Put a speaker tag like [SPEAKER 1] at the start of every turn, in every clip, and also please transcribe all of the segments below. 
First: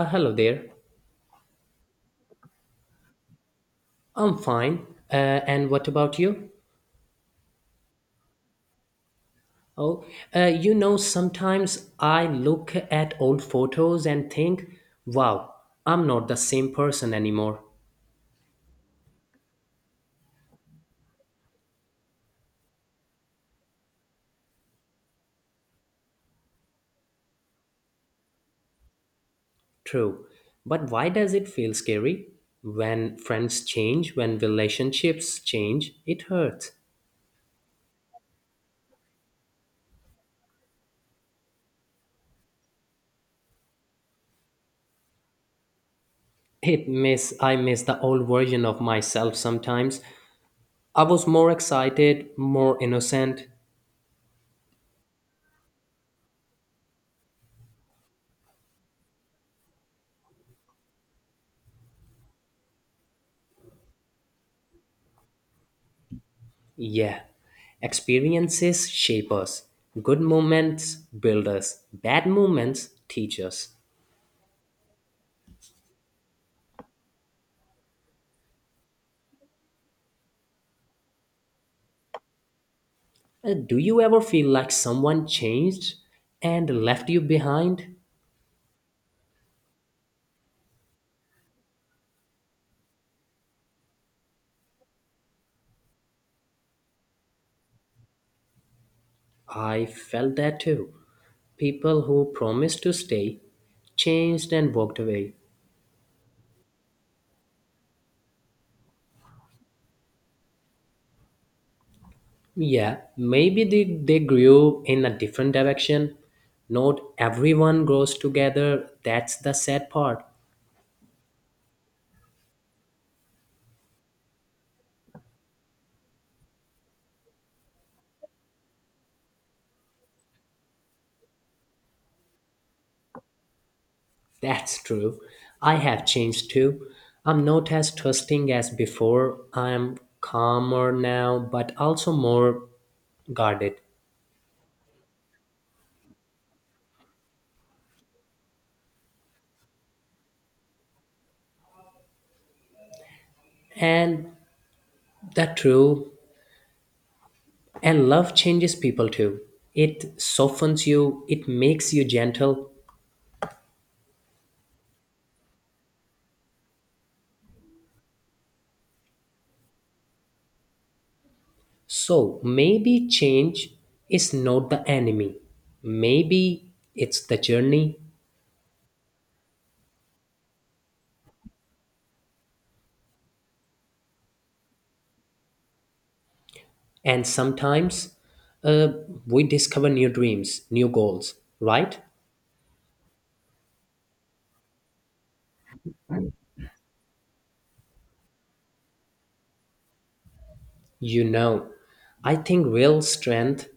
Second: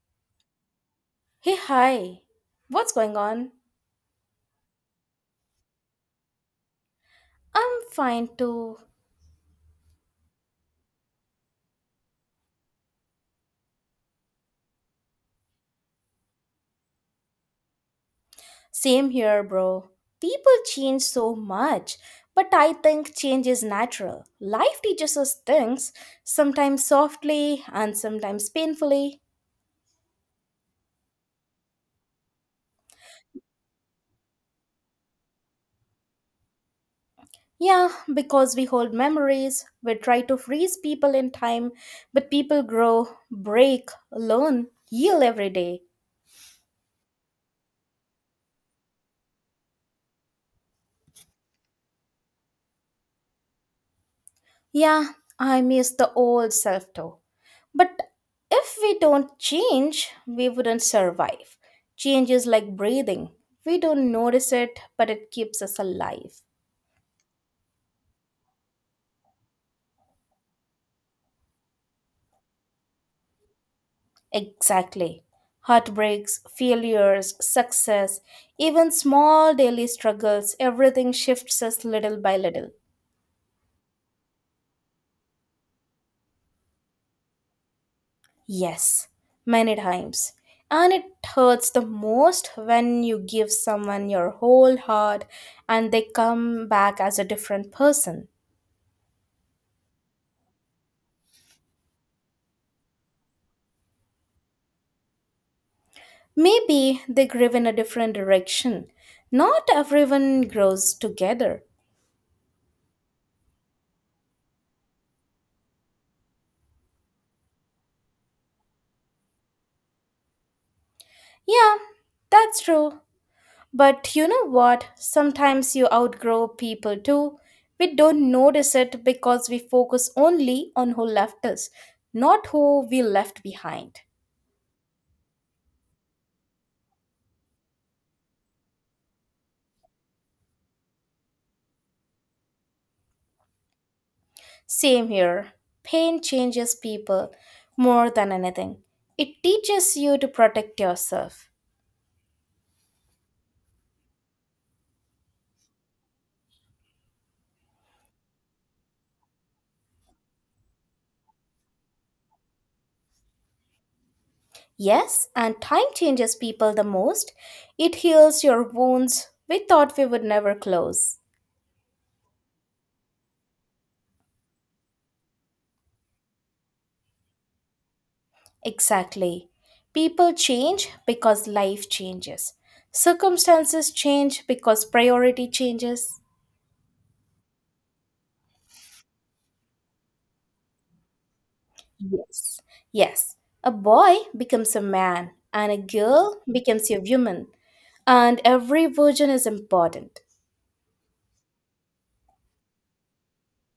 [SPEAKER 1] Hello there.
[SPEAKER 2] Hey, hi. What's going on?
[SPEAKER 1] I'm fine. Uh, and what about you?
[SPEAKER 2] I'm fine too.
[SPEAKER 1] Oh, sometimes I look at old photos and think, wow, I'm not the same person anymore.
[SPEAKER 2] Same here, bro. People change so much, but I think change is natural. Life teaches us things, sometimes softly and sometimes painfully.
[SPEAKER 1] True. But why does it feel scary? When friends change, when relationships change, it hurts.
[SPEAKER 2] Yeah, because we hold memories, we try to freeze people in time, but people grow, break, learn, heal every day.
[SPEAKER 1] It miss I miss the old version of myself sometimes. I was more excited, more innocent.
[SPEAKER 2] Yeah, I miss the old self too. But if we don't change, we wouldn't survive. Change is like breathing. We don't notice it, but it keeps us alive.
[SPEAKER 1] Yeah, experiences shape us. Good moments build us, bad moments teach us.
[SPEAKER 2] Exactly. Heartbreaks, failures, success, even small daily struggles, everything shifts us little by little.
[SPEAKER 1] Do you ever feel like someone changed and left you behind?
[SPEAKER 2] Yes, many times. And it hurts the most when you give someone your whole heart and they come back as a different person.
[SPEAKER 1] I felt that too. People who promised to stay changed and walked away.
[SPEAKER 2] Maybe they grew in a different direction. Not everyone grows together.
[SPEAKER 1] Yeah, maybe they grew in a different direction. Not everyone grows together, that's the sad part.
[SPEAKER 2] Yeah, that's true. But you know what? Sometimes you outgrow people too. We don't notice it because we focus only on who left us, not who we left behind.
[SPEAKER 1] That's true. I have changed too. I'm not as trusting as before. I'm calmer now, but also more guarded.
[SPEAKER 2] Same here. Pain changes people more than anything. It teaches you to protect yourself.
[SPEAKER 1] And that's true. And love changes people too. It softens you, it makes you gentle.
[SPEAKER 2] Yes, and time changes people the most. It heals your wounds we thought we would never close.
[SPEAKER 1] So maybe change is not the enemy. Maybe it's the journey.
[SPEAKER 2] Exactly. People change because life changes. Circumstances change because priority changes.
[SPEAKER 1] And sometimes uh, we discover new dreams, new goals, right?
[SPEAKER 2] Yes. Yes. A boy becomes a man and a girl becomes a woman and every version is important.
[SPEAKER 1] You know, I think real strength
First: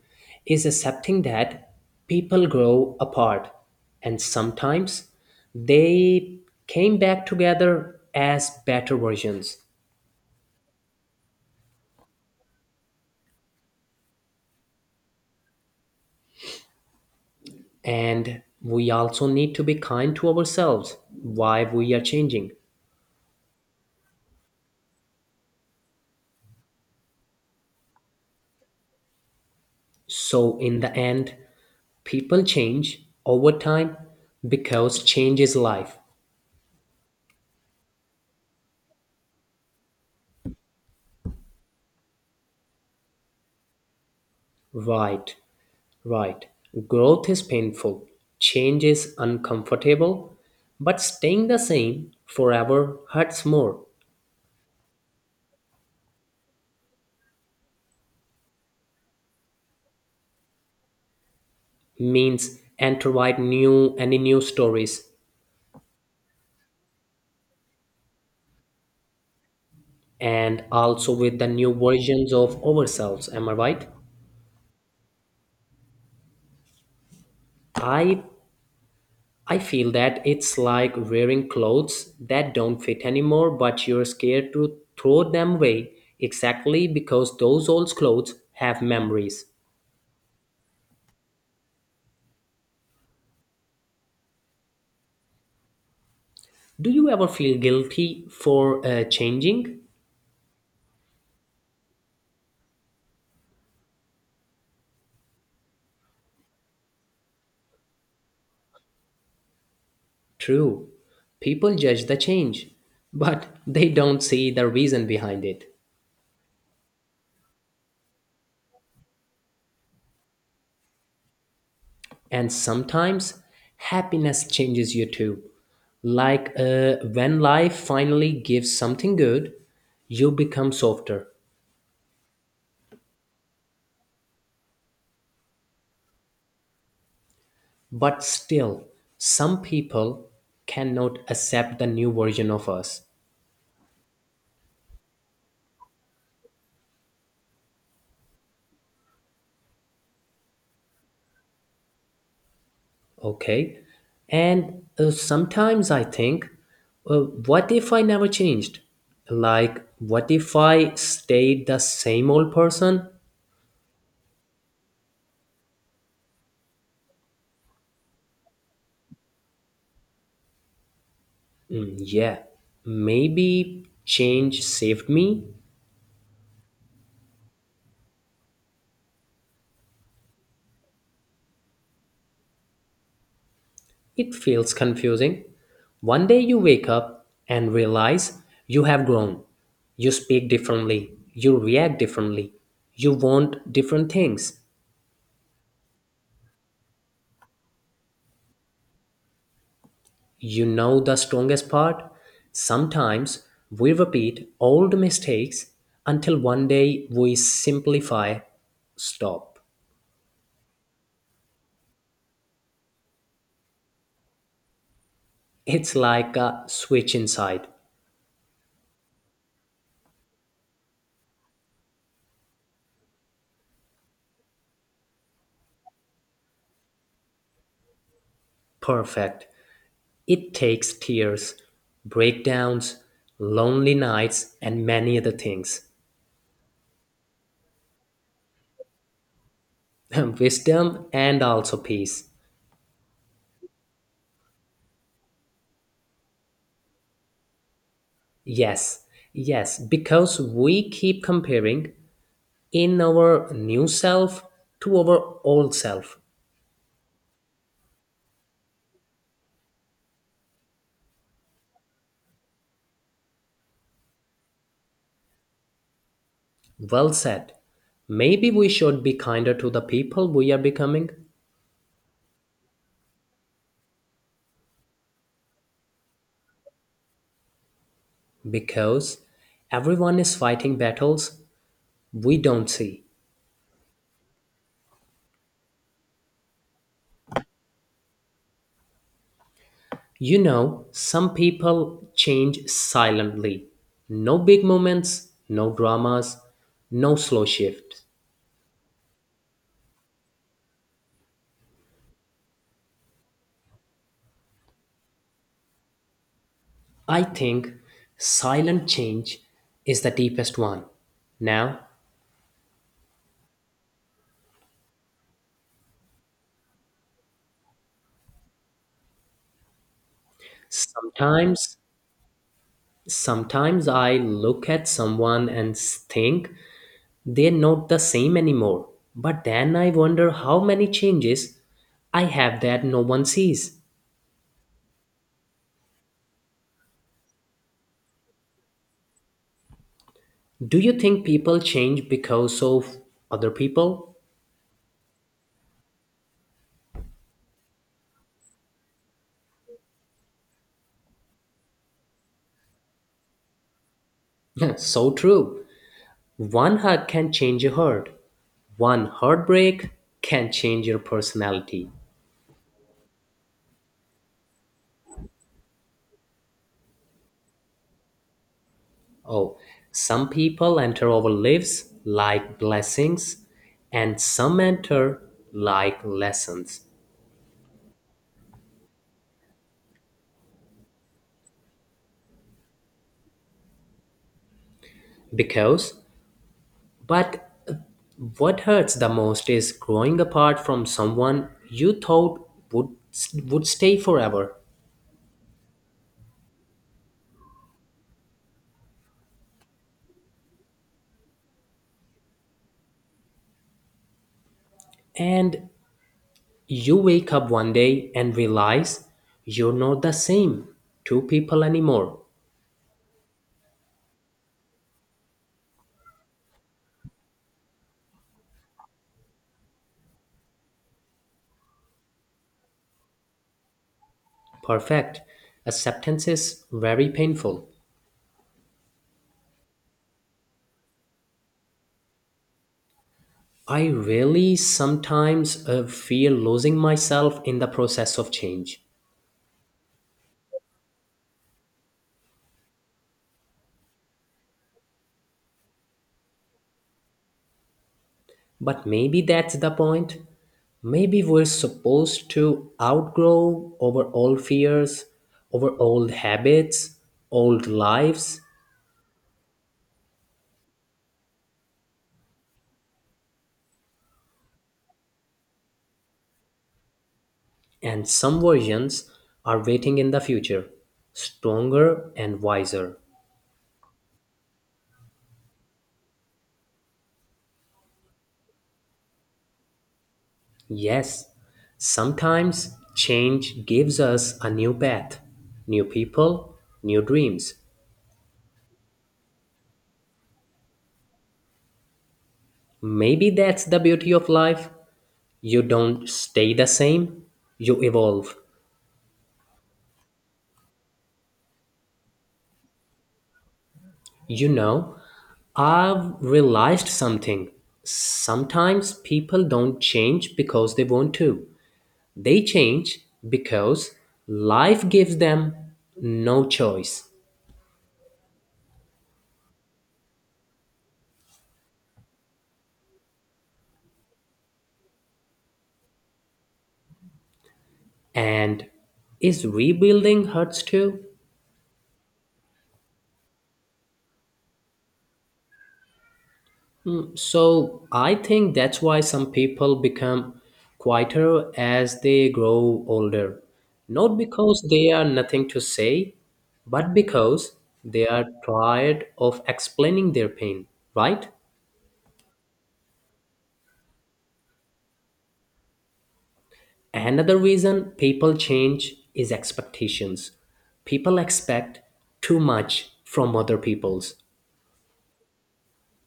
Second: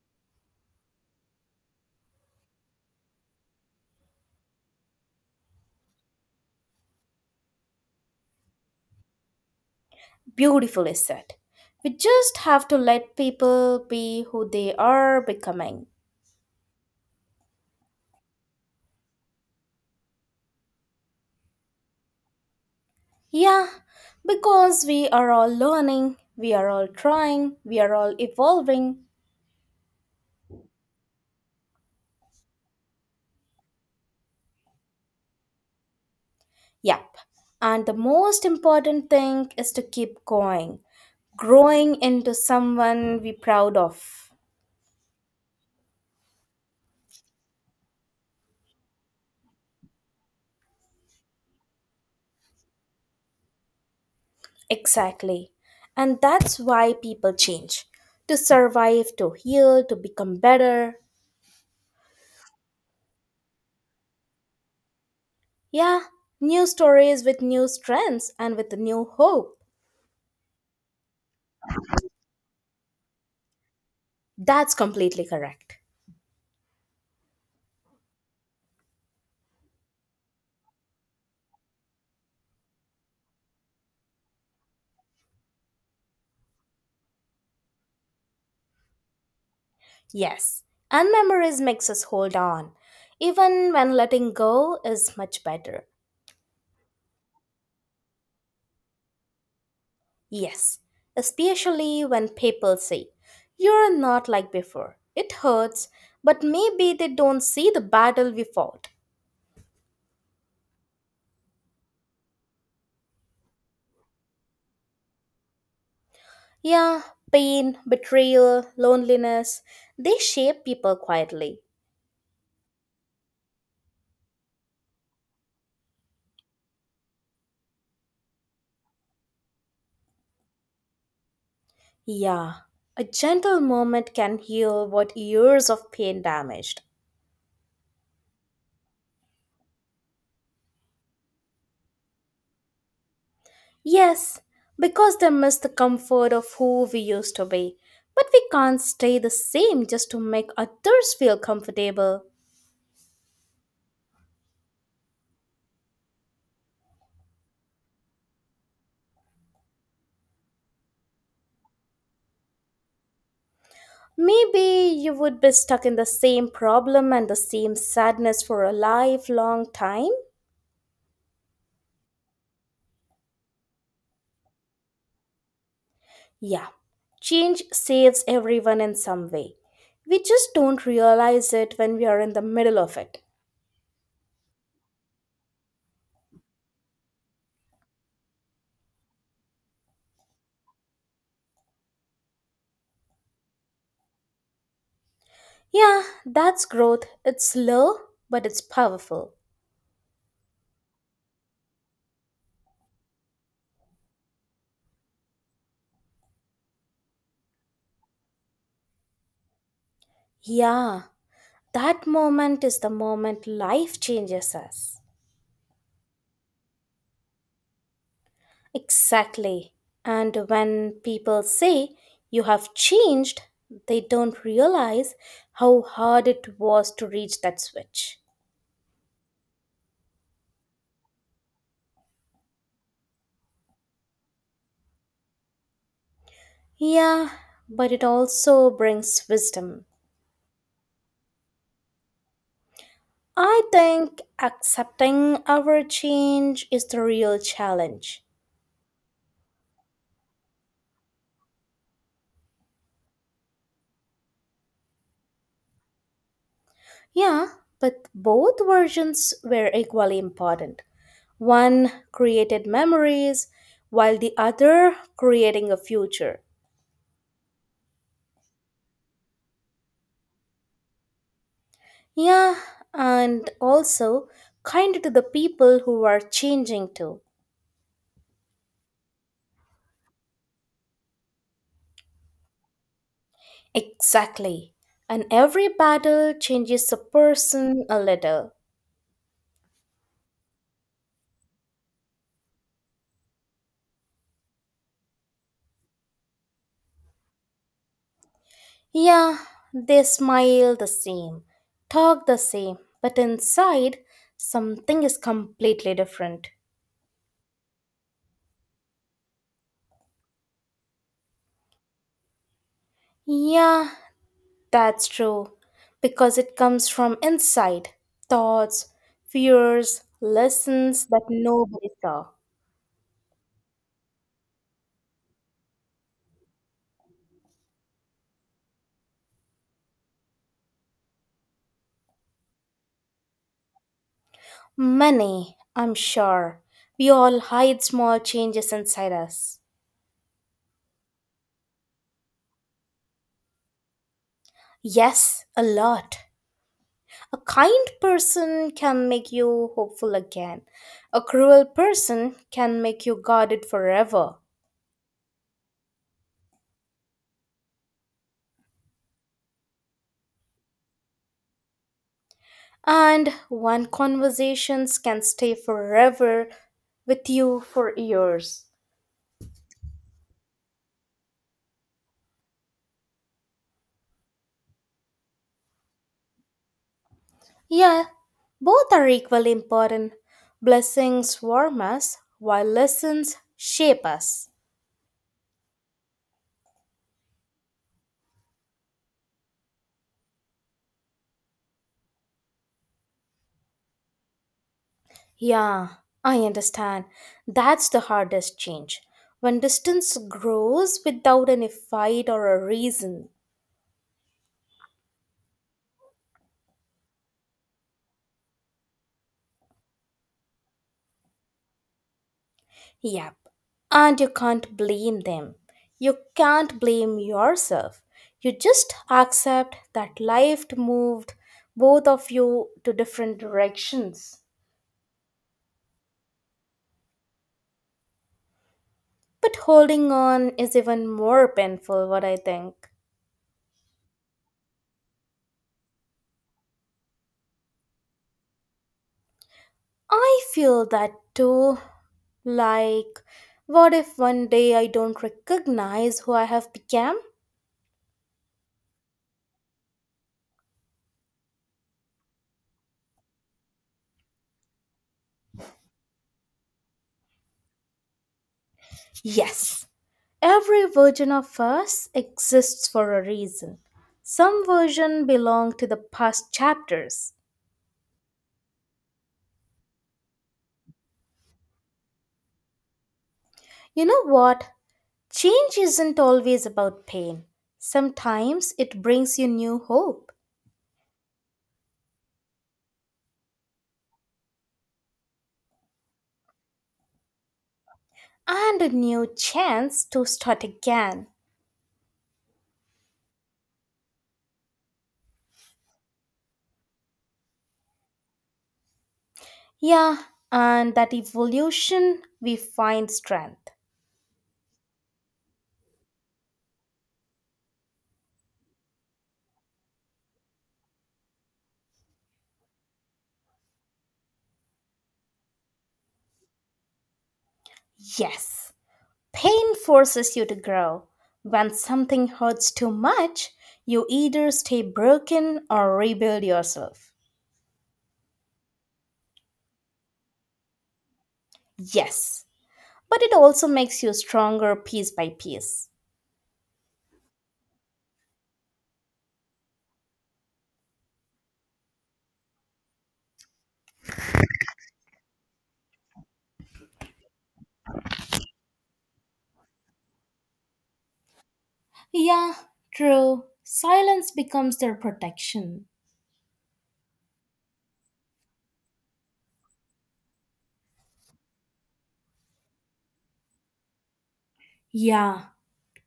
[SPEAKER 1] is accepting that people grow apart and sometimes they came back together as better versions.
[SPEAKER 2] Beautifully said. We just have to let people be who they are becoming.
[SPEAKER 1] And we also need to be kind to ourselves why we are changing.
[SPEAKER 2] Yeah, because we are all learning, we are all trying, we are all evolving.
[SPEAKER 1] So, in the end, people change over time because change is life,
[SPEAKER 2] Yep. And the most important thing is to keep going, growing into someone we're proud of.
[SPEAKER 1] right? Right. Growth is painful, change is uncomfortable, but staying the same forever hurts more.
[SPEAKER 2] Exactly. And that's why people change to survive, to heal, to become better.
[SPEAKER 1] Means and to write new and new stories
[SPEAKER 2] Yeah, new stories with new strengths and with new hope.
[SPEAKER 1] and also with the new versions of ourselves. Am I right?
[SPEAKER 2] That's completely correct.
[SPEAKER 1] I I feel that it's like wearing clothes that don't fit anymore, but you're scared to throw them away exactly because those old clothes have memories.
[SPEAKER 2] Yes, and memories makes us hold on, even when letting go is much better.
[SPEAKER 1] Do you ever feel guilty for changing?
[SPEAKER 2] Yes, especially when people say, "You're not like before." It hurts, but maybe they don't see the battle we fought.
[SPEAKER 1] True, people judge the change, but they don't see the reason behind it.
[SPEAKER 2] Yeah, pain, betrayal, loneliness, they shape people quietly.
[SPEAKER 1] And sometimes happiness changes you too. Like when life finally gives something good, you become softer.
[SPEAKER 2] Yeah, a gentle moment can heal what years of pain damaged.
[SPEAKER 1] But still, some people cannot accept the new version of us.
[SPEAKER 2] Yes, because they miss the comfort of who we used to be. But we can't stay the same just to make others feel comfortable.
[SPEAKER 1] Okay. And sometimes I think, uh, what if I never changed? Like, what if I stayed the same old person?
[SPEAKER 2] Maybe you would be stuck in the same problem and the same sadness for a lifelong time.
[SPEAKER 1] Mm, yeah, maybe change saved me.
[SPEAKER 2] Yeah, change saves everyone in some way. We just don't realize it when we are in the middle of it.
[SPEAKER 1] It feels confusing. One day you wake up and realize you have grown. You speak differently. You react differently. You want different things.
[SPEAKER 2] Yeah, that's growth. It's slow, but it's powerful.
[SPEAKER 1] You know the strongest part? Sometimes we repeat old mistakes until one day we simplify, stop.
[SPEAKER 2] Yeah, that moment is the moment life changes us.
[SPEAKER 1] It's like a switch inside.
[SPEAKER 2] Exactly. And when people say you have changed, they don't realize how hard it was to reach that switch.
[SPEAKER 1] Perfect. It takes tears, breakdowns, lonely nights, and many other things.
[SPEAKER 2] Yeah, but it also brings wisdom.
[SPEAKER 1] Wisdom and also peace.
[SPEAKER 2] I think accepting our change is the real challenge.
[SPEAKER 1] Yes, yes, because we keep comparing in our new self to our old self.
[SPEAKER 2] Yeah, but both versions were equally important. One created memories, while the other creating a future.
[SPEAKER 1] Well said. Maybe we should be kinder to the people we are becoming
[SPEAKER 2] Yeah, and also kind to the people who are changing too.
[SPEAKER 1] because everyone is fighting battles we don't see.
[SPEAKER 2] Exactly. And every battle changes a person a little.
[SPEAKER 1] You know, some people change silently. No big moments, no dramas, no slow shifts.
[SPEAKER 2] Yeah, they smile the same, talk the same, but inside something is completely different.
[SPEAKER 1] I think silent change is the deepest one. Now,
[SPEAKER 2] Yeah, that's true, because it comes from inside thoughts, fears, lessons that
[SPEAKER 1] sometimes
[SPEAKER 2] nobody saw.
[SPEAKER 1] sometimes I look at someone and think they're not the same anymore. But then I wonder how many changes I have that no one sees.
[SPEAKER 2] Many, I'm sure. We all hide small changes inside us.
[SPEAKER 1] Do you think people change because of other people?
[SPEAKER 2] Yes, a lot. A kind person can make you hopeful again. A cruel person can make you guarded forever.
[SPEAKER 1] so true. One hug can change your heart. One heartbreak can change your personality.
[SPEAKER 2] And one conversations can stay forever with you for years.
[SPEAKER 1] Oh, some people enter our lives like blessings and some enter like lessons.
[SPEAKER 2] Yeah, both are equally important. Blessings warm us, while lessons shape us.
[SPEAKER 1] Because But what hurts the most is growing apart from someone you thought would stay forever.
[SPEAKER 2] Yeah, I understand. That's the hardest change. When distance grows without any fight or a reason.
[SPEAKER 1] And you wake up one day and realize you're not the same two people anymore.
[SPEAKER 2] Yep. And you can't blame them. You can't blame yourself. You just accept that life moved both of you to different directions.
[SPEAKER 1] Perfect. Acceptance is very painful.
[SPEAKER 2] But holding on is even more painful, what I think.
[SPEAKER 1] I really sometimes fear losing myself in the process of change.
[SPEAKER 2] I feel that too. Like, what if one day I don't recognize who I have become?
[SPEAKER 1] But maybe that's the point. Maybe we're supposed to outgrow over old fears, over old habits, old lives,
[SPEAKER 2] Yes, every version of us exists for a reason. Some version belong to the past chapters.
[SPEAKER 1] and some versions are waiting in the future, stronger and wiser.
[SPEAKER 2] You know what? Change isn't always about pain. Sometimes it brings you new hope
[SPEAKER 1] Yes, sometimes change gives us a new path, new people, new dreams.
[SPEAKER 2] and a new chance to start again.
[SPEAKER 1] Maybe that's the beauty of life. You don't stay the same, you evolve.
[SPEAKER 2] Yeah, and that evolution we find strength.
[SPEAKER 1] You know, I've realized something. Sometimes people don't change because they want to. They change because life gives them no choice.
[SPEAKER 2] Yes, pain forces you to grow. When something hurts too much, you either stay broken or rebuild yourself.
[SPEAKER 1] And is rebuilding hurts too?
[SPEAKER 2] Yes, but it also makes you stronger piece by piece.
[SPEAKER 1] So I think that's why some people become quieter as they grow older. Not because they are nothing to say, but because they are tired of explaining their pain, right?
[SPEAKER 2] Yeah, true. Silence becomes their protection.
[SPEAKER 1] Another reason people change is expectations. People expect too much from other people's,
[SPEAKER 2] Yeah,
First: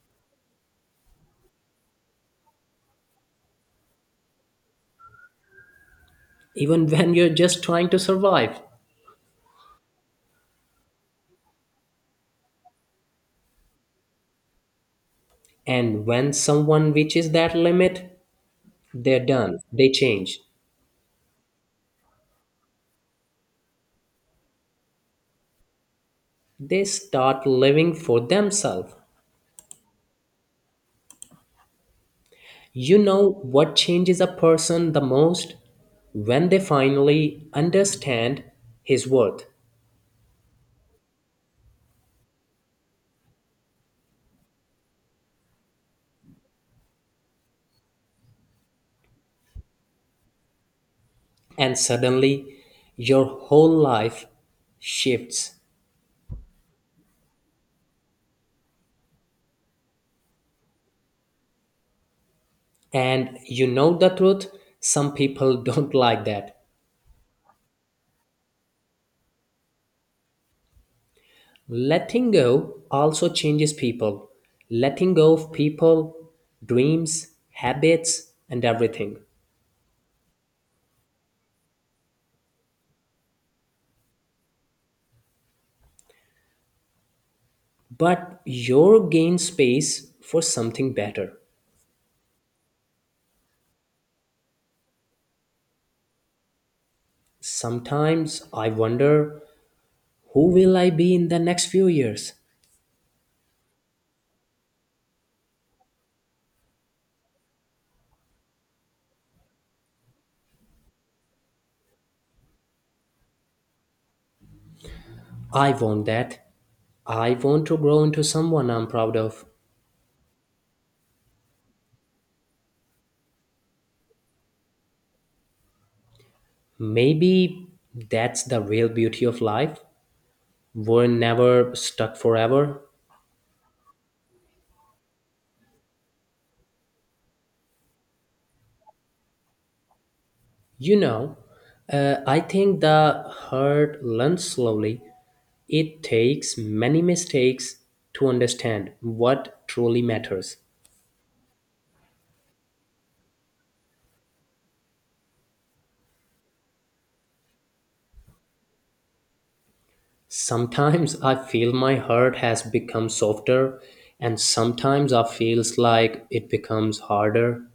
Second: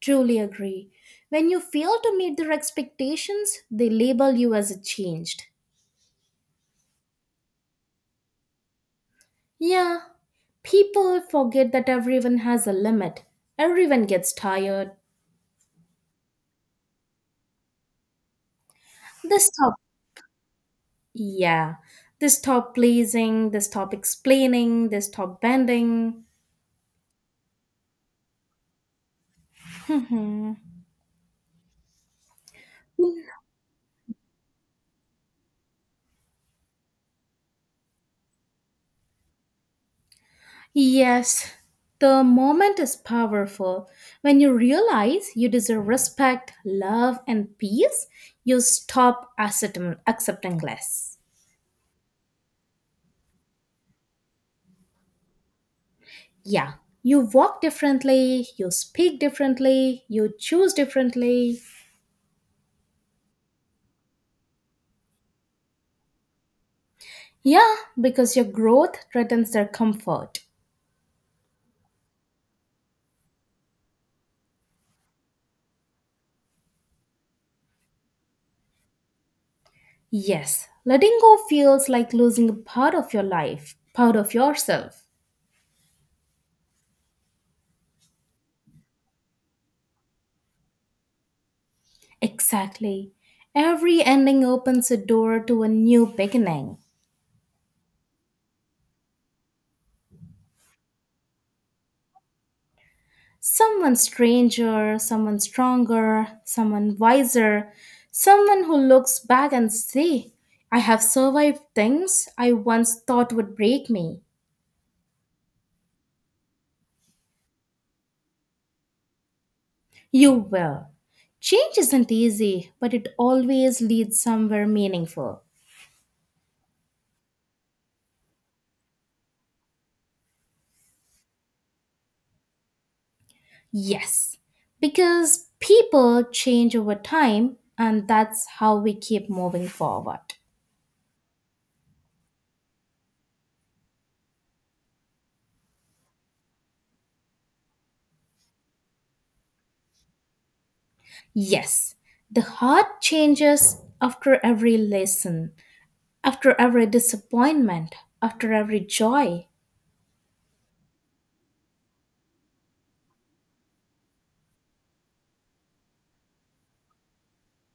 [SPEAKER 2] truly agree. When you fail to meet their expectations, they label you as a changed.
[SPEAKER 1] even when you're just trying to survive.
[SPEAKER 2] Yeah, people forget that everyone has a limit. Everyone gets tired.
[SPEAKER 1] And when someone reaches that limit, they're
[SPEAKER 2] They
[SPEAKER 1] done,
[SPEAKER 2] stop.
[SPEAKER 1] they change
[SPEAKER 2] Yeah. They stop pleasing, they stop explaining, they stop bending.
[SPEAKER 1] they start living for themselves.
[SPEAKER 2] Mhm.
[SPEAKER 1] You know what changes a person the most? When they finally understand his worth.
[SPEAKER 2] Yes. The moment is powerful. When you realize you deserve respect, love, and peace, you stop accepting less.
[SPEAKER 1] And suddenly your whole life shifts.
[SPEAKER 2] Yeah. You walk differently, you speak differently, you choose differently.
[SPEAKER 1] And you know the truth, some people don't like that.
[SPEAKER 2] Yeah, because your growth threatens their comfort.
[SPEAKER 1] Letting go also changes people. Letting go of people, dreams, habits, and everything.
[SPEAKER 2] Yes, letting go feels like losing a part of your life, part of yourself.
[SPEAKER 1] But you gain space for something better.
[SPEAKER 2] Exactly. Every ending opens a door to a new beginning.
[SPEAKER 1] Sometimes I wonder who will I be in the next few years.
[SPEAKER 2] Someone stranger, someone stronger, someone wiser, someone who looks back and say, "I have survived things I once thought would break me."
[SPEAKER 1] I want that. I want to grow into someone I'm proud of.
[SPEAKER 2] You will. Change isn't easy, but it always leads somewhere meaningful.
[SPEAKER 1] Maybe that's the real beauty of life. We're never stuck forever.
[SPEAKER 2] Yes, because people change over time, and that's how we keep moving forward.
[SPEAKER 1] You know, I think the heart learns slowly. It takes many mistakes to understand what truly matters.
[SPEAKER 2] Yes, the heart changes after every lesson, after every disappointment, after every joy.
[SPEAKER 1] Sometimes I feel my heart has become softer, and sometimes I feels like it becomes harder.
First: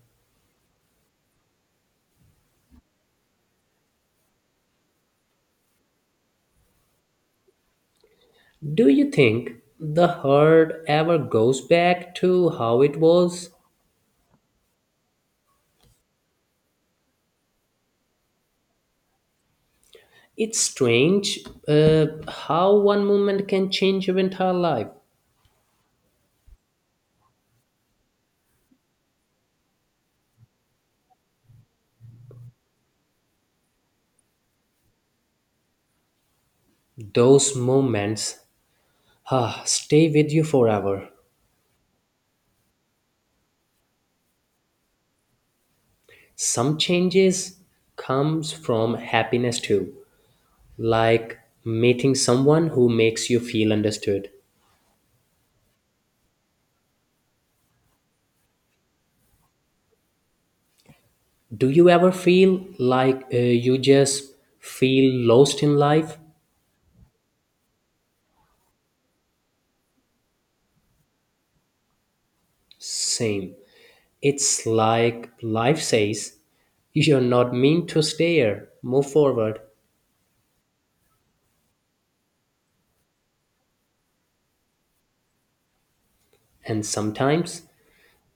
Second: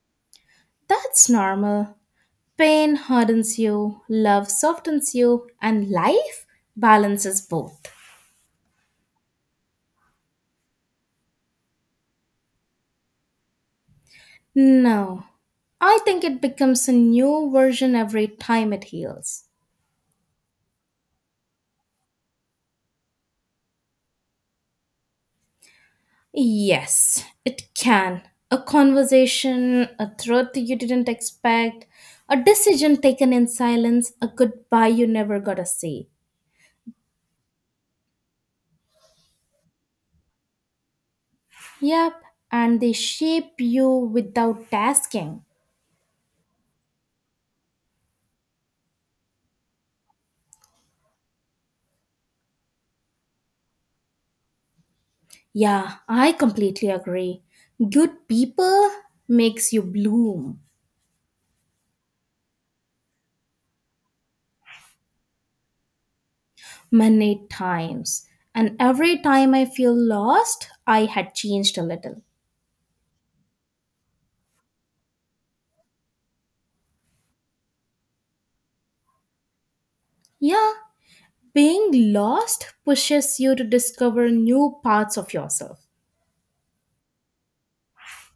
[SPEAKER 2] That's normal. Pain hardens you, love softens you, and life balances both.
[SPEAKER 1] Do you think the heart ever goes back to how it was?
[SPEAKER 2] No. I think it becomes a new version every time it heals.
[SPEAKER 1] It's strange how one moment can change your entire life.
[SPEAKER 2] Yes, it can. A conversation, a truth you didn't expect, a decision taken in silence, a goodbye you never got to say.
[SPEAKER 1] Those moments stay with you forever.
[SPEAKER 2] Yep, and they shape you without asking.
[SPEAKER 1] Some changes comes from happiness too, like meeting someone who makes you feel understood.
[SPEAKER 2] Yeah, I completely agree. Good people makes you bloom.
[SPEAKER 1] Do you ever feel like you just feel lost in life?
[SPEAKER 2] Many times. And every time I feel lost, I had changed a little.
[SPEAKER 1] Same. It's like life says you're not meant to stay here, move forward.
[SPEAKER 2] Yeah, being lost pushes you to discover new parts of yourself.
[SPEAKER 1] And sometimes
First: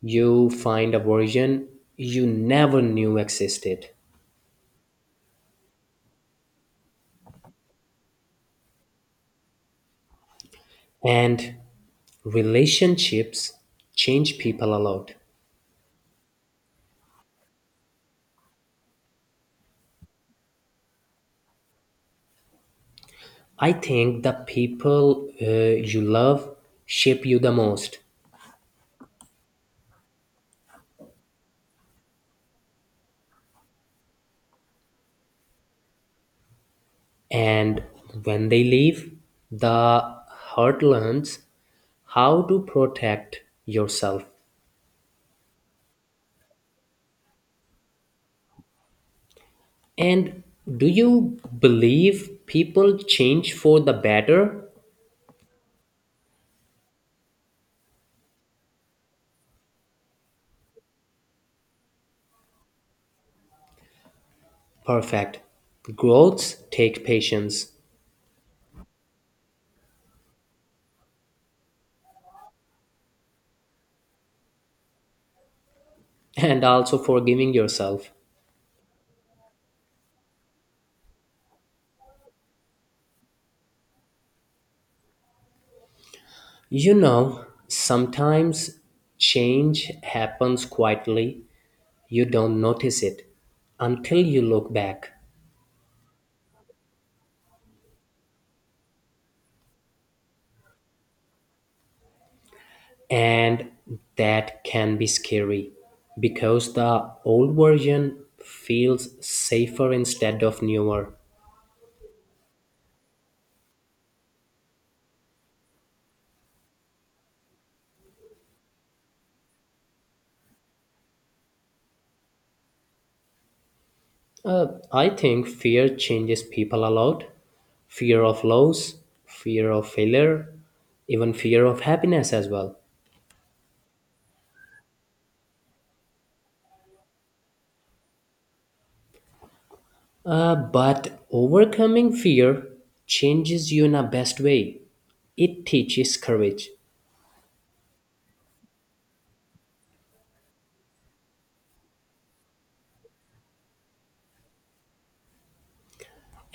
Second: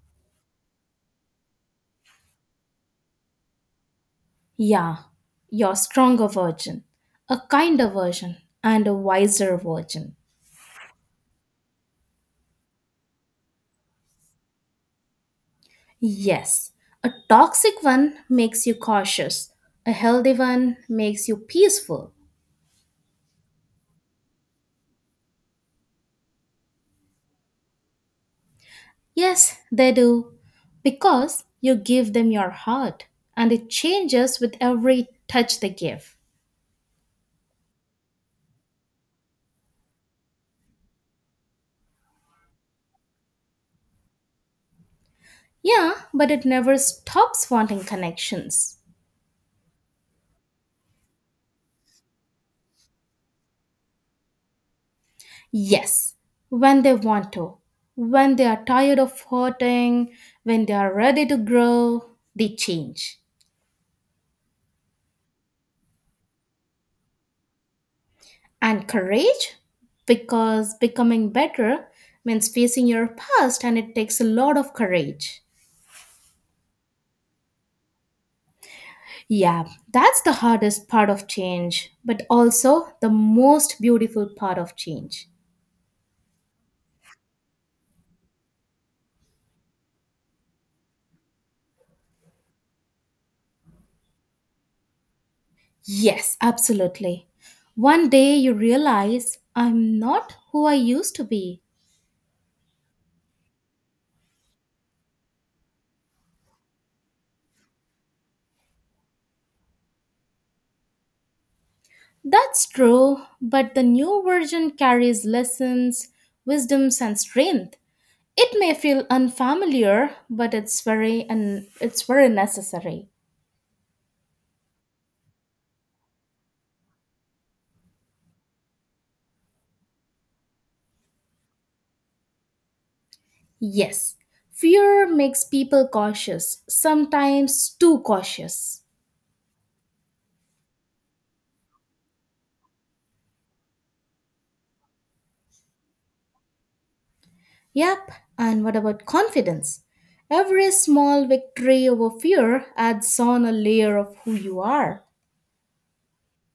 [SPEAKER 1] you find a version you never knew existed.
[SPEAKER 2] Yeah, your stronger version, a kinder version, and a wiser version.
[SPEAKER 1] And relationships change people a lot.
[SPEAKER 2] Yes, a toxic one makes you cautious, a healthy one makes you peaceful.
[SPEAKER 1] I think the people you love shape you the most.
[SPEAKER 2] Yes, they do. Because you give them your heart and it changes with every touch they give.
[SPEAKER 1] And when they leave the heart learns how to protect yourself.
[SPEAKER 2] Yeah, but it never stops wanting connections.
[SPEAKER 1] And do you believe people change for the better?
[SPEAKER 2] Yes, when they want to, when they are tired of hurting, when they are ready to grow, they change.
[SPEAKER 1] Perfect. Growths take patience
[SPEAKER 2] And courage? Because becoming better means facing your past and it takes a lot of courage.
[SPEAKER 1] and also forgiving yourself.
[SPEAKER 2] Yeah, that's the hardest part of change, but also the most beautiful part of change.
[SPEAKER 1] You know, sometimes change happens quietly. You don't notice it until you look back.
[SPEAKER 2] Yes, absolutely. One day you realize I'm not who I used to be.
[SPEAKER 1] And that can be scary because the old version feels safer instead of newer.
[SPEAKER 2] That's true, but the new version carries lessons, wisdoms and strength. It may feel unfamiliar, but it's very necessary.
[SPEAKER 1] Uh, I think fear changes people a lot fear of loss, fear of failure, even fear of happiness as well.
[SPEAKER 2] Yes. Fear makes people cautious, sometimes too cautious.
[SPEAKER 1] But overcoming fear changes you in a best way. It teaches courage.
[SPEAKER 2] Yep, and what about confidence? Every small victory over fear adds on a layer of who you are.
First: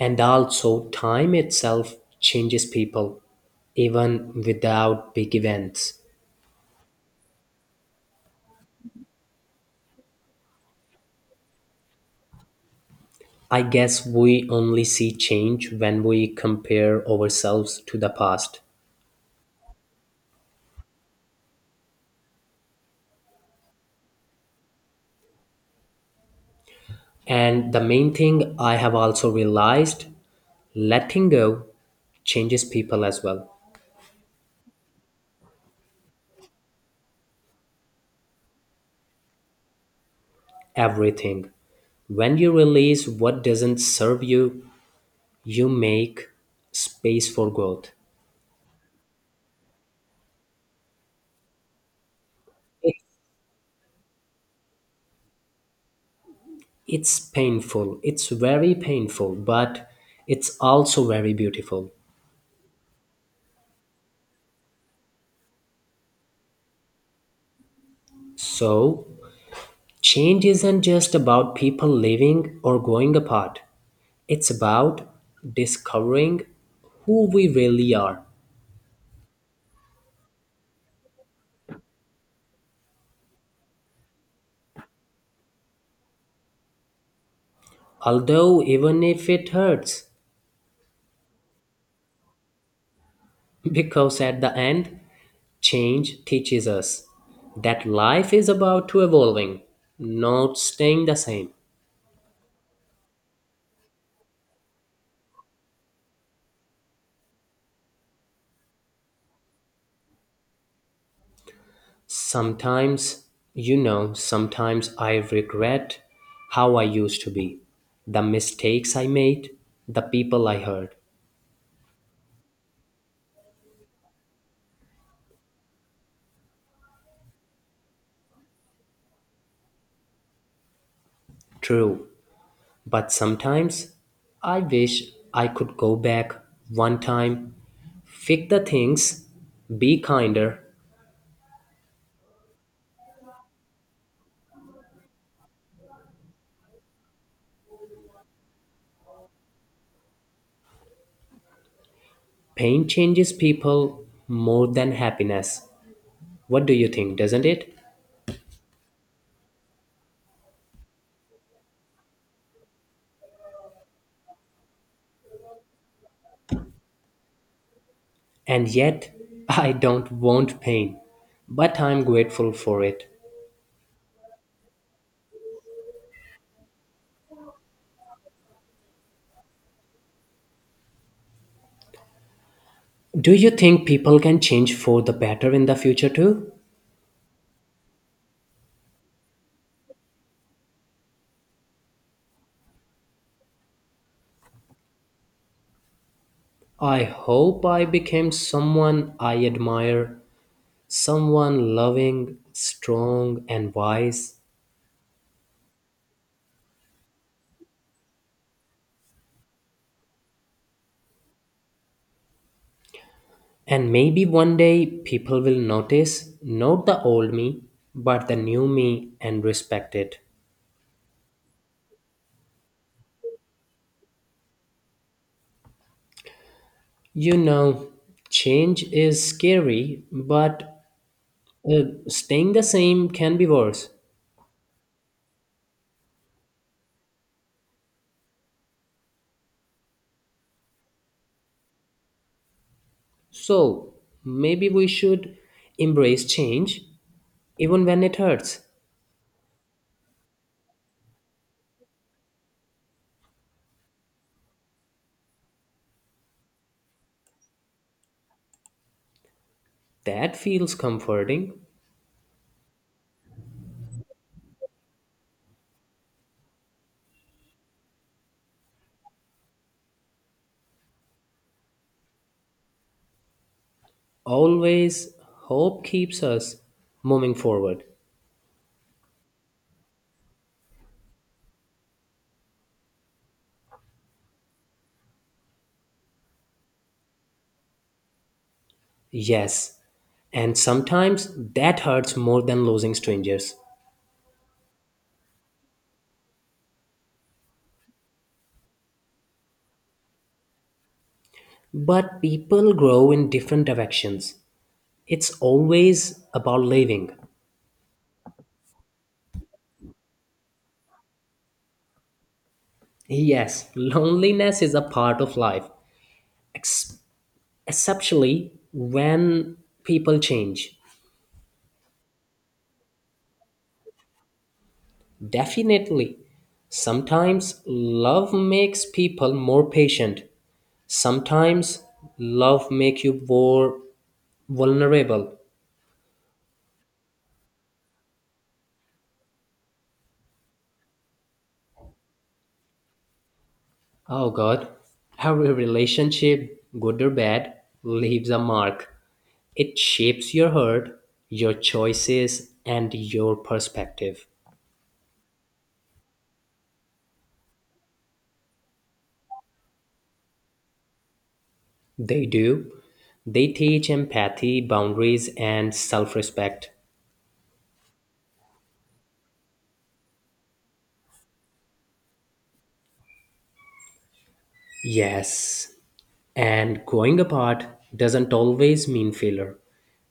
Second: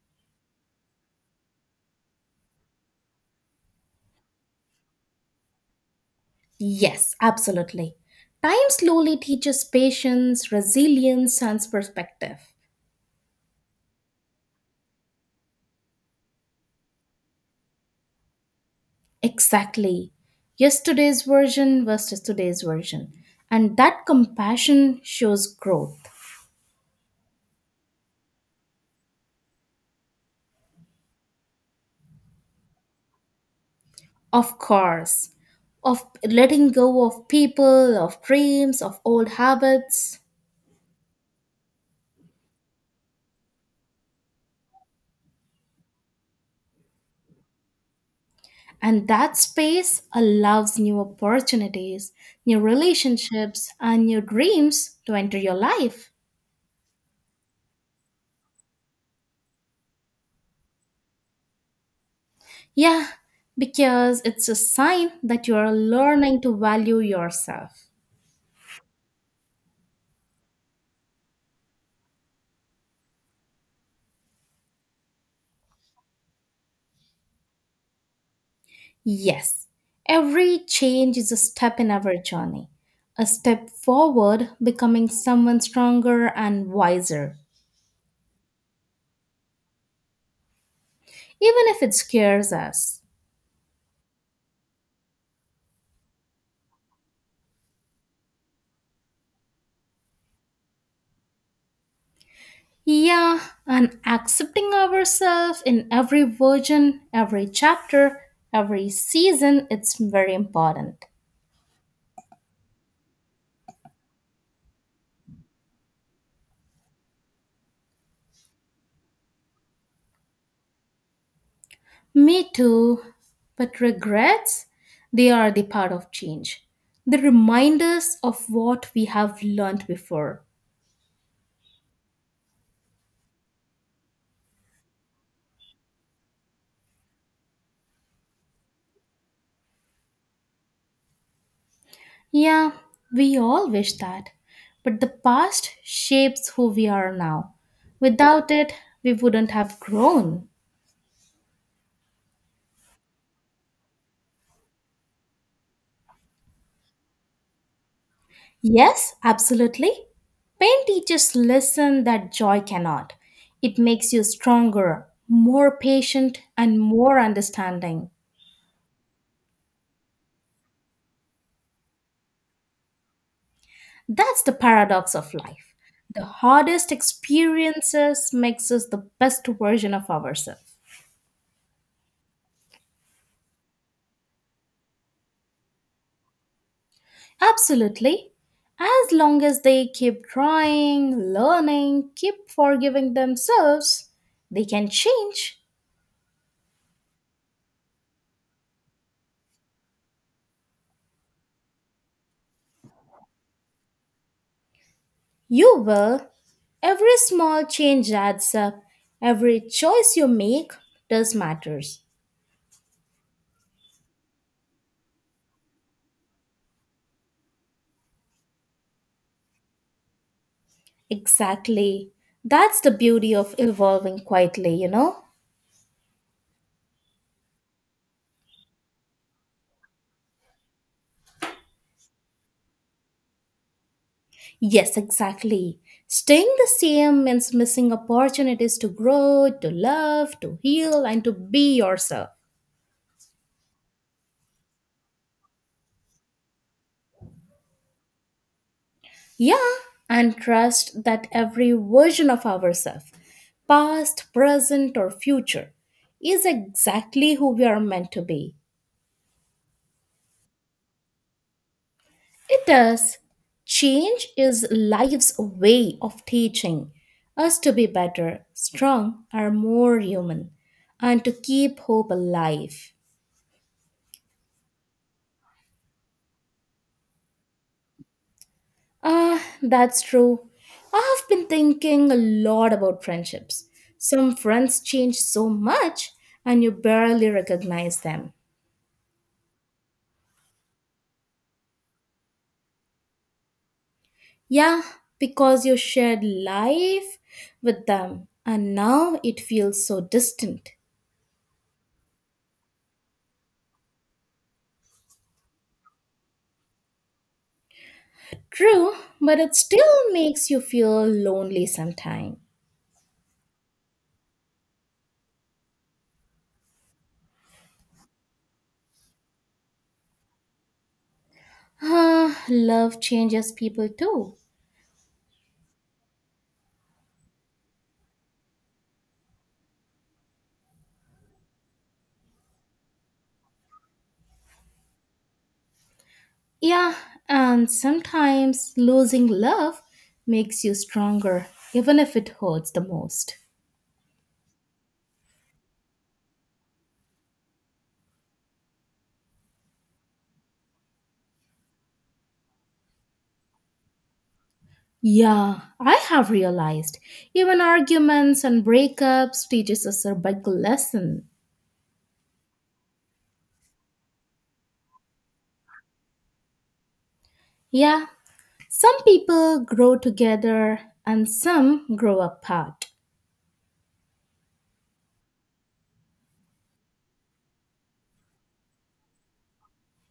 [SPEAKER 1] And also, time itself changes people, even without big events.
[SPEAKER 2] Yes, absolutely. Time slowly teaches patience, resilience, and perspective.
[SPEAKER 1] I guess we only see change when we compare ourselves to the past.
[SPEAKER 2] Exactly. Yesterday's version versus today's version. And that compassion shows growth.
[SPEAKER 1] And the main thing I have also realized letting go changes people as well.
[SPEAKER 2] Of course. Of letting go of people, of dreams, of old habits.
[SPEAKER 1] Everything. When you release what doesn't serve you, you make space for growth.
[SPEAKER 2] And that space allows new opportunities, new
[SPEAKER 1] It,
[SPEAKER 2] relationships, and new dreams to enter your life.
[SPEAKER 1] it's painful, it's very painful, but it's also very beautiful.
[SPEAKER 2] Yeah, because it's a sign that you are learning to value yourself.
[SPEAKER 1] So, change isn't just about people living or going apart. It's about discovering who we really are,
[SPEAKER 2] Yes, every change is a step in our journey, a step forward, becoming someone stronger and wiser,
[SPEAKER 1] although even if it hurts,
[SPEAKER 2] even if it scares us.
[SPEAKER 1] because at the end, change teaches us that life is about to evolving, not staying the same.
[SPEAKER 2] Yeah, and accepting ourselves in every version, every chapter, every season, it's very important.
[SPEAKER 1] Sometimes, sometimes I regret how I used to be, the mistakes I made, the people I hurt.
[SPEAKER 2] Me too. But regrets, they are the part of change. They remind us of what we have learned before.
[SPEAKER 1] True, but sometimes I wish I could go back one time, fix the things, be kinder.
[SPEAKER 2] Yeah, we all wish that. But the past shapes who we are now. Without it, we wouldn't have grown.
[SPEAKER 1] Pain changes people more than happiness. What do you think, doesn't it?
[SPEAKER 2] Yes, absolutely. Pain teaches lesson that joy cannot. It makes you stronger, more patient, and more understanding.
[SPEAKER 1] And yet, I don't want pain, but I'm grateful for it.
[SPEAKER 2] That's the paradox of life. The hardest experiences makes us the best version of ourselves.
[SPEAKER 1] Do you think people can change for the better in the future too?
[SPEAKER 2] Absolutely. As long as they keep trying, learning, keep forgiving themselves, they can change.
[SPEAKER 1] I hope I became someone I admire, someone loving, strong, and wise.
[SPEAKER 2] You will. Every small change adds up. Every choice you make does matters.
[SPEAKER 1] And maybe one day people will notice not the old me, but the new me and respect it.
[SPEAKER 2] Exactly. That's the beauty of evolving quietly, you know?
[SPEAKER 1] You know, change is scary, but uh, staying the same can be worse.
[SPEAKER 2] Yes, exactly. Staying the same means missing opportunities to grow, to love, to heal, and to be yourself.
[SPEAKER 1] So maybe we should embrace change even when it hurts.
[SPEAKER 2] Yeah, and trust that every version of ourselves, past, present, or future, is exactly who we are meant to be.
[SPEAKER 1] That feels comforting.
[SPEAKER 2] It does. Change is life's way of teaching us to be better, strong, or more human, and to keep hope alive.
[SPEAKER 1] Always, hope keeps us moving forward.
[SPEAKER 2] Ah, that's true. I have been thinking a lot about friendships. Some friends change so much and you barely recognize them.
[SPEAKER 1] Yes, and sometimes that hurts more than losing strangers.
[SPEAKER 2] Yeah, because you shared life with them and now it feels so distant.
[SPEAKER 1] But people grow in different directions. It's always about living.
[SPEAKER 2] True, but it still makes you feel lonely sometimes.
[SPEAKER 1] Yes, loneliness is a part of life, ex- especially when people change.
[SPEAKER 2] Ah, love changes people too.
[SPEAKER 1] Definitely. Sometimes love makes people more patient. Sometimes love makes you more vulnerable.
[SPEAKER 2] Yeah, and sometimes losing love makes you stronger, even if it hurts the most.
[SPEAKER 1] Oh God, every relationship, good or bad, leaves a mark. It shapes your heart, your choices, and your perspective.
[SPEAKER 2] Yeah, I have realized even arguments and breakups teaches us a big lesson.
[SPEAKER 1] They do. They teach empathy, boundaries, and self respect.
[SPEAKER 2] Yeah, some people grow together and some grow apart.
[SPEAKER 1] Yes, and growing apart doesn't always mean failure.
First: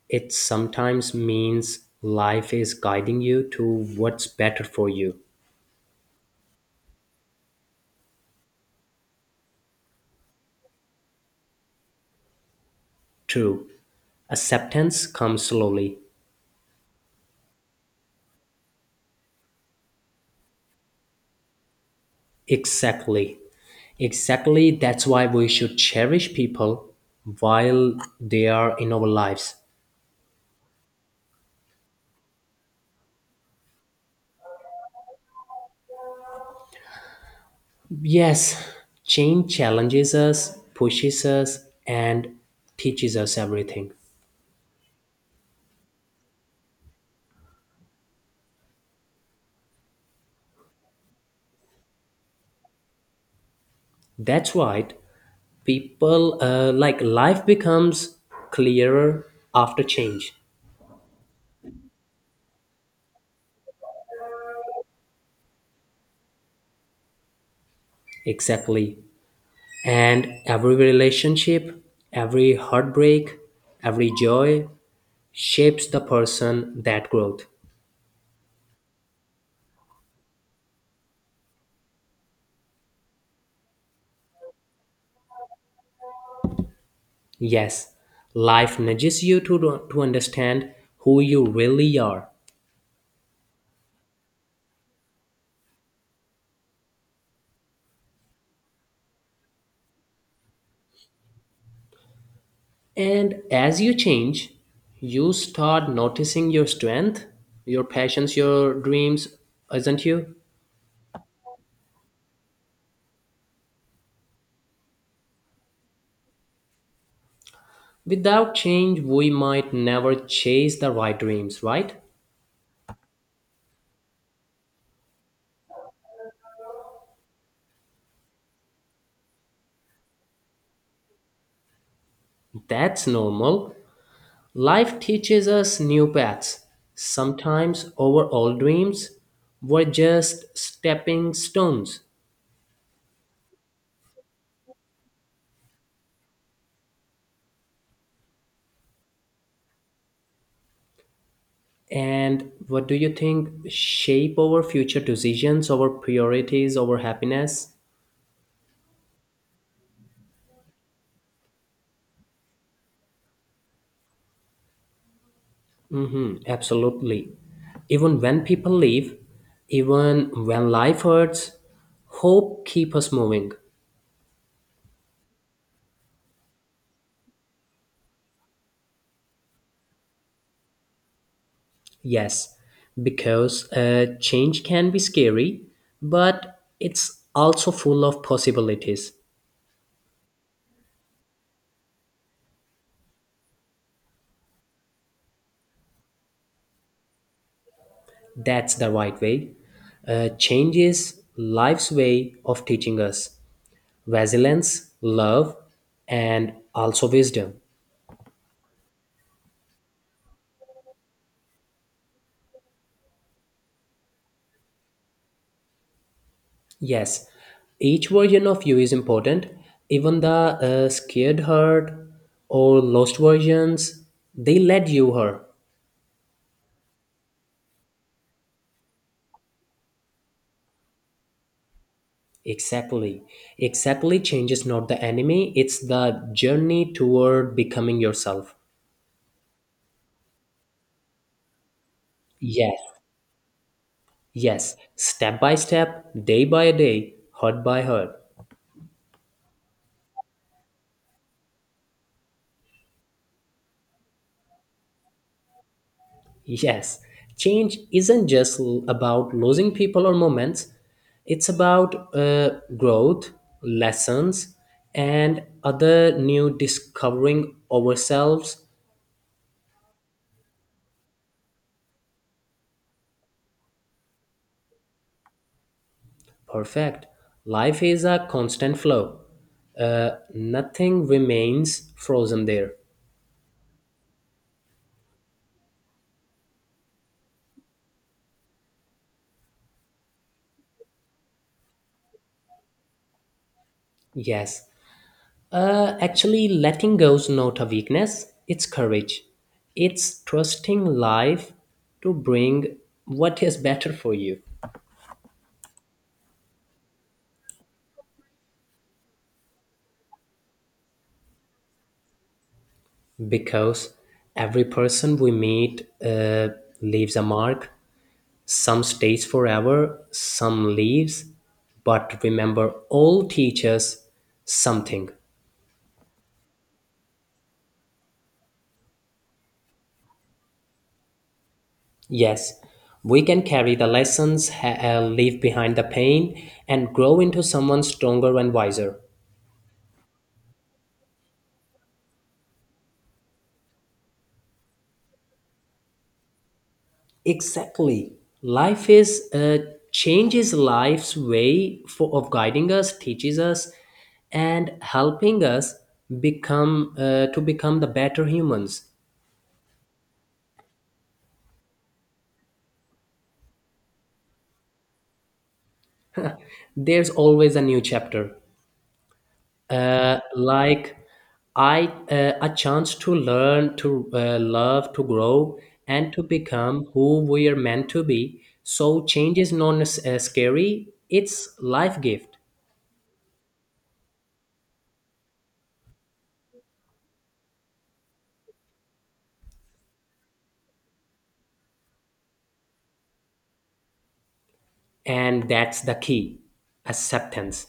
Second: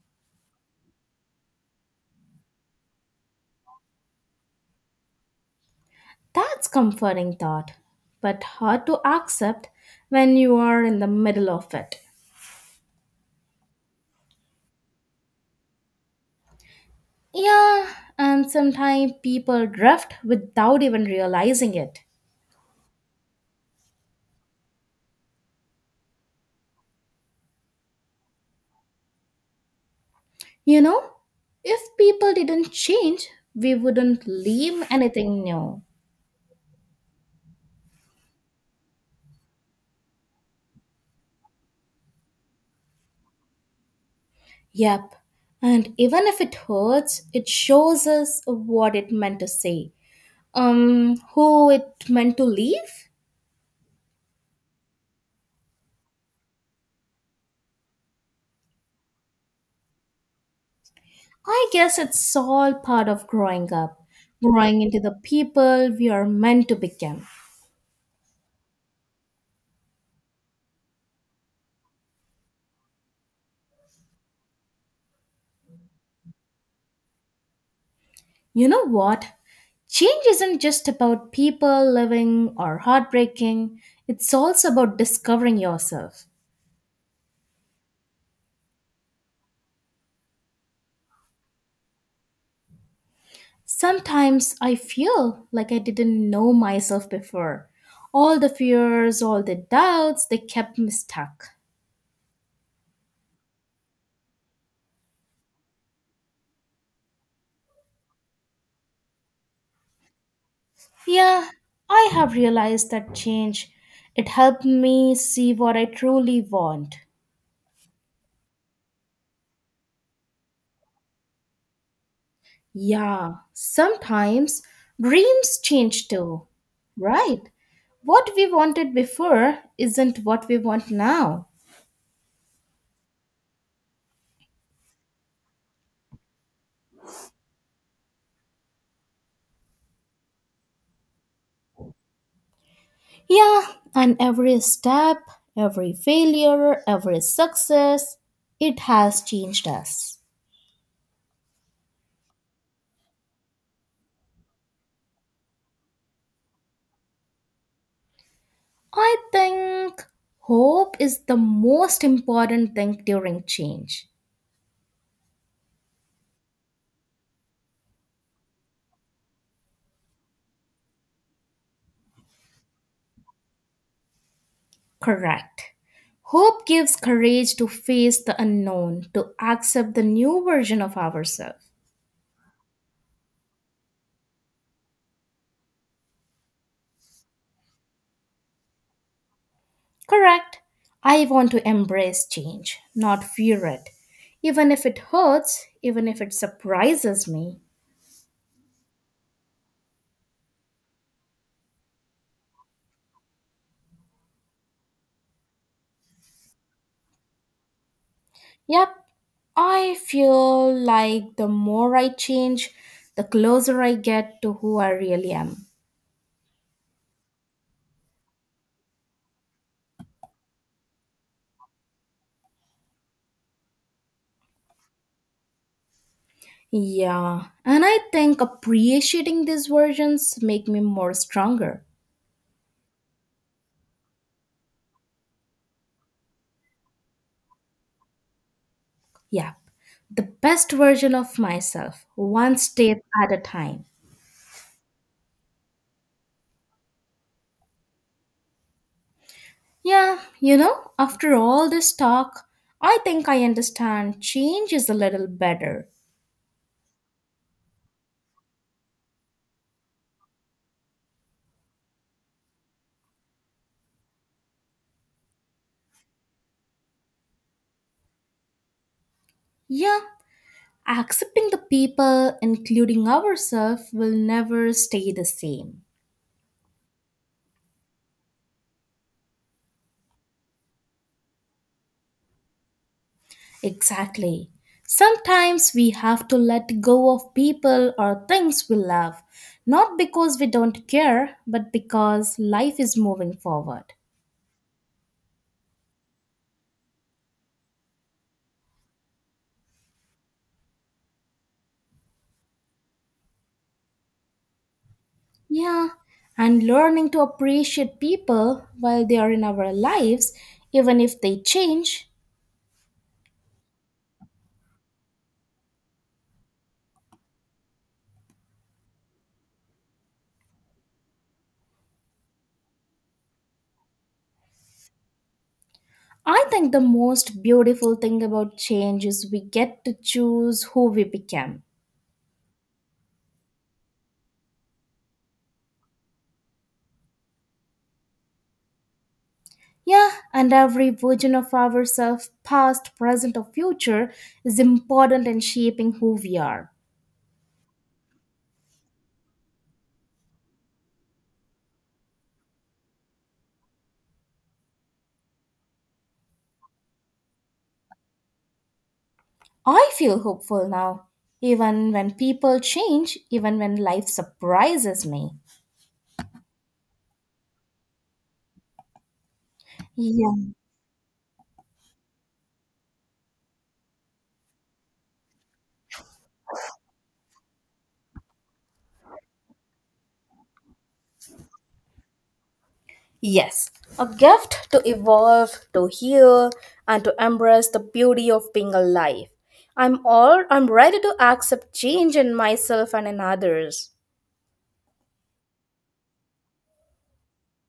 [SPEAKER 1] It sometimes means life is guiding you to what's better for you.
[SPEAKER 2] That's comforting thought, but hard to accept when you are in the middle of it.
[SPEAKER 1] True. Acceptance comes slowly.
[SPEAKER 2] Yeah, and sometimes people drift without even realizing it.
[SPEAKER 1] Exactly. Exactly. That's why we should cherish people while they are in our lives.
[SPEAKER 2] You know, if people didn't change, we wouldn't leave anything new.
[SPEAKER 1] Yes, change challenges us, pushes us, and teaches us everything.
[SPEAKER 2] Yep, and even if it hurts, it shows us what it meant to say, who it meant to leave,
[SPEAKER 1] That's right. People, like life becomes clearer after change.
[SPEAKER 2] I guess it's all part of growing up, growing into the people we are meant to become.
[SPEAKER 1] Exactly. And every relationship, every heartbreak, every joy shapes the person that growth.
[SPEAKER 2] You know what? Change isn't just about people living or heartbreaking, it's also about discovering yourself.
[SPEAKER 1] Yes, life nudges you to, understand who you really are.
[SPEAKER 2] Sometimes I feel like I didn't know myself before. All the fears, all the doubts, they kept me stuck.
[SPEAKER 1] And as you change, you start noticing your strength, your passions, your dreams, isn't you?
[SPEAKER 2] Yeah, I have realized that change. It helped me see what I truly want.
[SPEAKER 1] Without change, we might never chase the right dreams, right?
[SPEAKER 2] Yeah, sometimes dreams change too, right? What we wanted before isn't what we want now.
[SPEAKER 1] That's normal. Life teaches us new paths. Sometimes our old dreams were just stepping stones.
[SPEAKER 2] Yeah, and every step, every failure, every success, it has changed us.
[SPEAKER 1] And what do you think shape our future decisions, our priorities, our happiness?
[SPEAKER 2] I think hope is the most important thing during change.
[SPEAKER 1] Hmm, absolutely. Even when people leave, even when life hurts, hope keep us moving.
[SPEAKER 2] Correct. Hope gives courage to face the unknown, to accept the new version of ourselves.
[SPEAKER 1] Yes, because change can be scary, but it's also full of possibilities.
[SPEAKER 2] Correct. I want to embrace change, not fear it. Even if it hurts, even if it surprises me.
[SPEAKER 1] That's the right way. Change is life's way of teaching us, resilience, love, and also wisdom.
[SPEAKER 2] Yep, I feel like the more I change, the closer I get to who I really am.
[SPEAKER 1] Yes, each version of you is important. Even the scared hurt or lost versions, they led you her.
[SPEAKER 2] Yeah, and I think appreciating these versions make me more stronger.
[SPEAKER 1] Exactly. Exactly changes not the enemy, it's the journey toward becoming yourself.
[SPEAKER 2] Yep, the best version of myself, one
[SPEAKER 1] Yes,
[SPEAKER 2] step at a time.
[SPEAKER 1] yes. Step by step, day by day, hurt by hurt.
[SPEAKER 2] Yeah, you know, after all this talk, I think I understand change is a little better.
[SPEAKER 1] Yes, change isn't just about losing people or moments, it's about growth, lessons, and other new discovering ourselves.
[SPEAKER 2] Yeah, accepting the people, including ourselves, will never stay the same.
[SPEAKER 1] Perfect. Life is a constant flow, nothing remains frozen there.
[SPEAKER 2] Exactly. Sometimes we have to let go of people or things we love, not because we don't care, but because life is moving forward.
[SPEAKER 1] Yes. Actually, letting go is not a weakness, it's courage. It's trusting life to bring what is better for you.
[SPEAKER 2] Yeah, and learning to appreciate people while they are in our lives, even if they change,
[SPEAKER 1] Because every person we meet leaves a mark. Some stays forever, some leaves, but remember all teach us something.
[SPEAKER 2] I think the most beautiful thing about change is we get to choose who we become.
[SPEAKER 1] Yes, we can carry the lessons, leave behind the pain, and grow into someone stronger and wiser.
[SPEAKER 2] Yeah, and every version of ourselves, past, present, or future, is important in shaping who we are.
[SPEAKER 1] Exactly. Life is changes life's way for, of guiding us, teaches us, and helping us become to become the better humans.
[SPEAKER 2] I feel hopeful now, even when people change, even when life surprises me.
[SPEAKER 1] There's always a new chapter,
[SPEAKER 2] Yeah.
[SPEAKER 1] like I a chance to learn, to love, to grow, and to become who we are meant to be. So change is not scary; it's life gift,
[SPEAKER 2] Yes, a gift to evolve, to heal, and to embrace the beauty of being alive. I'm ready to accept change in myself and in others.
[SPEAKER 1] and that's the key: acceptance.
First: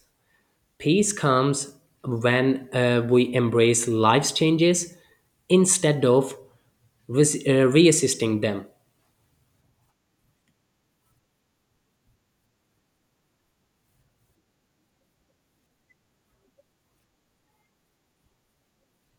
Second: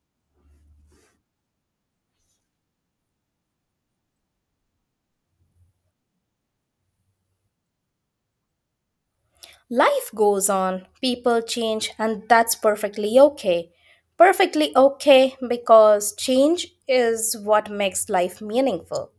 [SPEAKER 1] Peace comes when we embrace life's changes instead of resisting them.
[SPEAKER 2] Life goes on, people change, and that's perfectly okay. Perfectly okay because change is what makes life meaningful.